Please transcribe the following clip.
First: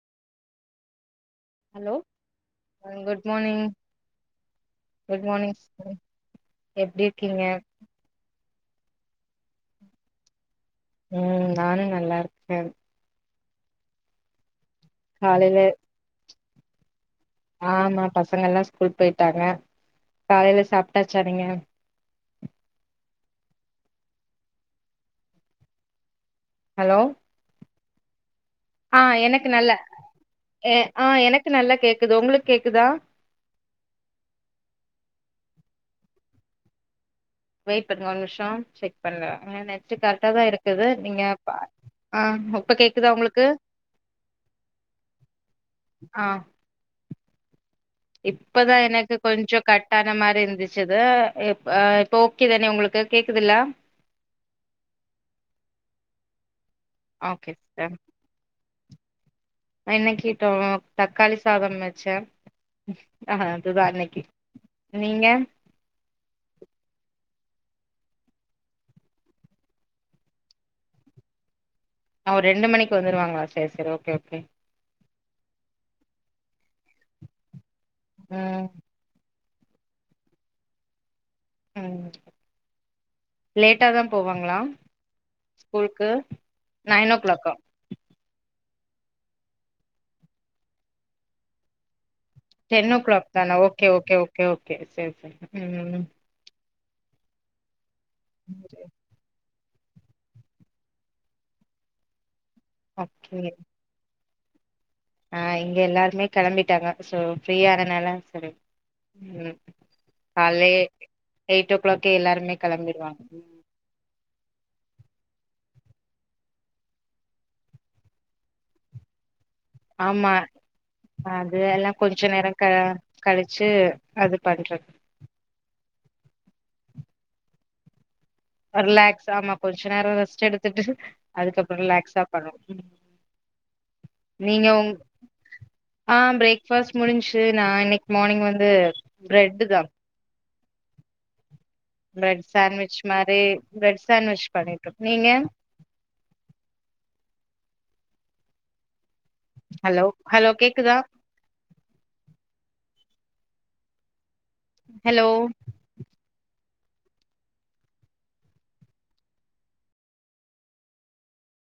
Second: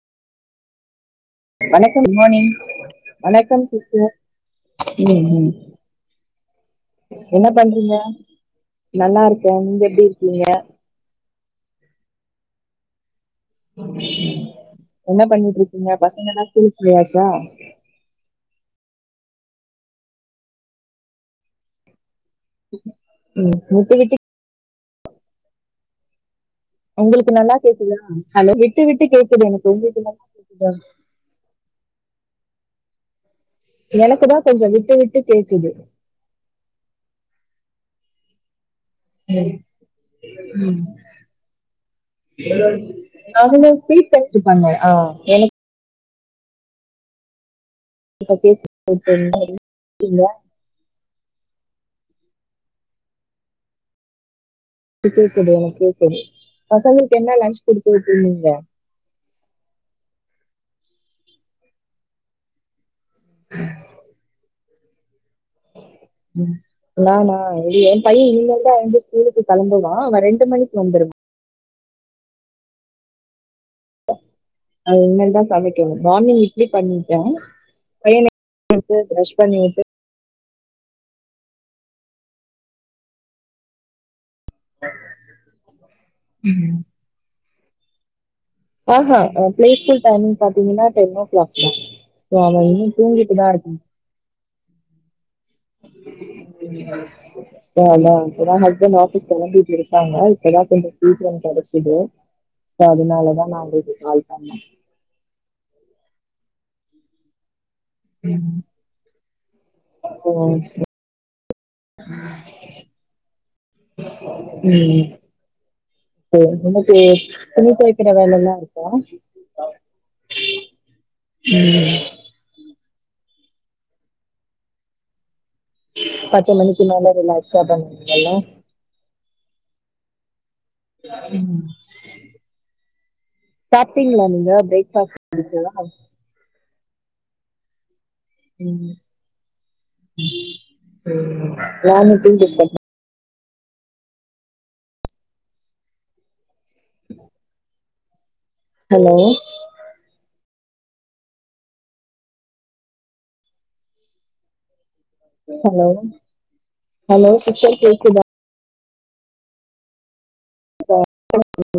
hello வணக்கம் good morning good morning good ம் ம் மார்னிங் எப்டி இருக்கீங்க என்ன பண்றங்க ம் நானு நல்லா இருக்கே என்ன காலையில பண்ணிட்ருக்கீங்க பசங்கலா ஸ்கூல் போயாச்சா ஆமா பசங்கலா ஸ்கூல் போயிட்டாங்க காலைல சாப்ட்டாச்சா நீங்க ம் ஊத்திகிட்டி ஹலோ உங்களுக்கு நல்லா கேக்குதா விட்டு ஆ விட்டு கேக்குது நல்ல எனக்கு உங்களுக்கு நல்லா கேக்குதா எ- ஆ எனக்கு நல்லா கேக்குது உங்களுக் கேக்குதா எனக்குதா கொஞ்ச விட்டு விட்டு கேக்குது வெயிட் பண்ணுங்க ஒரு நிமிஷோ செக் பண்ற ம் ஆ நெட்டு கரெக்டா தா இருக்குது நீங்க பா ஆ இப்ப கேக்குதா உங்களுக்கு அதுல ஃபீட்பேக்கு பண்ணோ இ எனக் ஆ இப்ப கேக்குது இப்பதா இப்ப எனக்கு கொஞ்சோ கட்டான என்ன மாரி இருந்துச்சுது இப் ஆ இப்ப ஓகே தானே உங்களுக்கு கேக்குதுல்ல பிச்சது எனக் கேக்குது பசங்கள்க்கு என்ன ஓகே லன்ச் சிஸ்டர் குடுத்து விட்டீங்க அ இன்னக்கி கிட்டோலப் தக்காளி சாதம் வச்ச ஆஹா அதுதா அன்னைக்கி நீங்க உம் நா நா ஏ பைய இனிமேல் தா எழுந்து ஸ்கூலுக்கு கெளம்புவா அவ ரெண்டு மணிக்கு வந்துருவா ஆ ஒரு ரெண்டு மணிக்கு வந்துடுவாங்களா சேரி சேரி ஓகே ஓகே அது இனிமேல் தா சமைக்கனு மார்னிங் இட்லி பண்ணிட்டோ பையனே ம் து ப்ரஷ் பண்ணி உட்டு அ லேட்டா தா போவாங்களா ஸ்கூலுக்கு நைன் ஓ கிளாக்கா ஆஹா பிளே ஸ்கூல் டைமிங் பாத்தீங்னா டென் ஓ கிளாக் தா டென் கிளாக் தான ஓகே ஓகே ஓகே சரி சரி ம் தா அதுதா இப்பதா ஹஸ்பெண்ட் ஆபீஸ் கிளம்பிட்டு இரு க்கா இப்பதா கொஞ்சோ பீடன் கெடைச்சது அதனாலதா நா உங்களுக்கு கால் பண்ண அ இங்கே எல்லாருமே கிளம்பிட்டாங்க ஃப்ரீயா அதனால சரி ம் ஸோ கால்லே எயிட் ஓ கிளாக்கே எல்லாருமே கிளம்பிடுவாங்க ம் உம் ஓ உனக்கு துணி தொக்கிற வேலல்லா இருக்கா ஆமா அது வேல்லா கொஞ்சோ நேரம் க கழிச்சி அது பண்றது பத்து மணிக்கு மேல ரிலாஸ் பந்தங்கல்ல ரிலாக்ஸ் ஆமா கொஞ்சோ நேரோ ரெஸ்ட் எடுத்துட்டு அதுக்கப்புற ரிலாக்ஸா பண்ணணு ம் சாப்டீங்ளா நீங்க பிரேக் ஃபாஸ்ட் முடிஞ்சதா ஆ பிரேக்ஃபாஸ்ட் முடிஞச்சி நா இன்னை மார்னிங் வந்து பிரெட் தா பிரெட் சண்ட்விச் இந்த மாரி பிரெட் சாண்ட்விச் பண்ணிட்டு நீங்க உஹ ஹலோ ஹலோ ஹலோ கேக்குதா ஹலோ ஹலோ ஹலோ சிஸ்டர் கேக்குதா [unintelligible]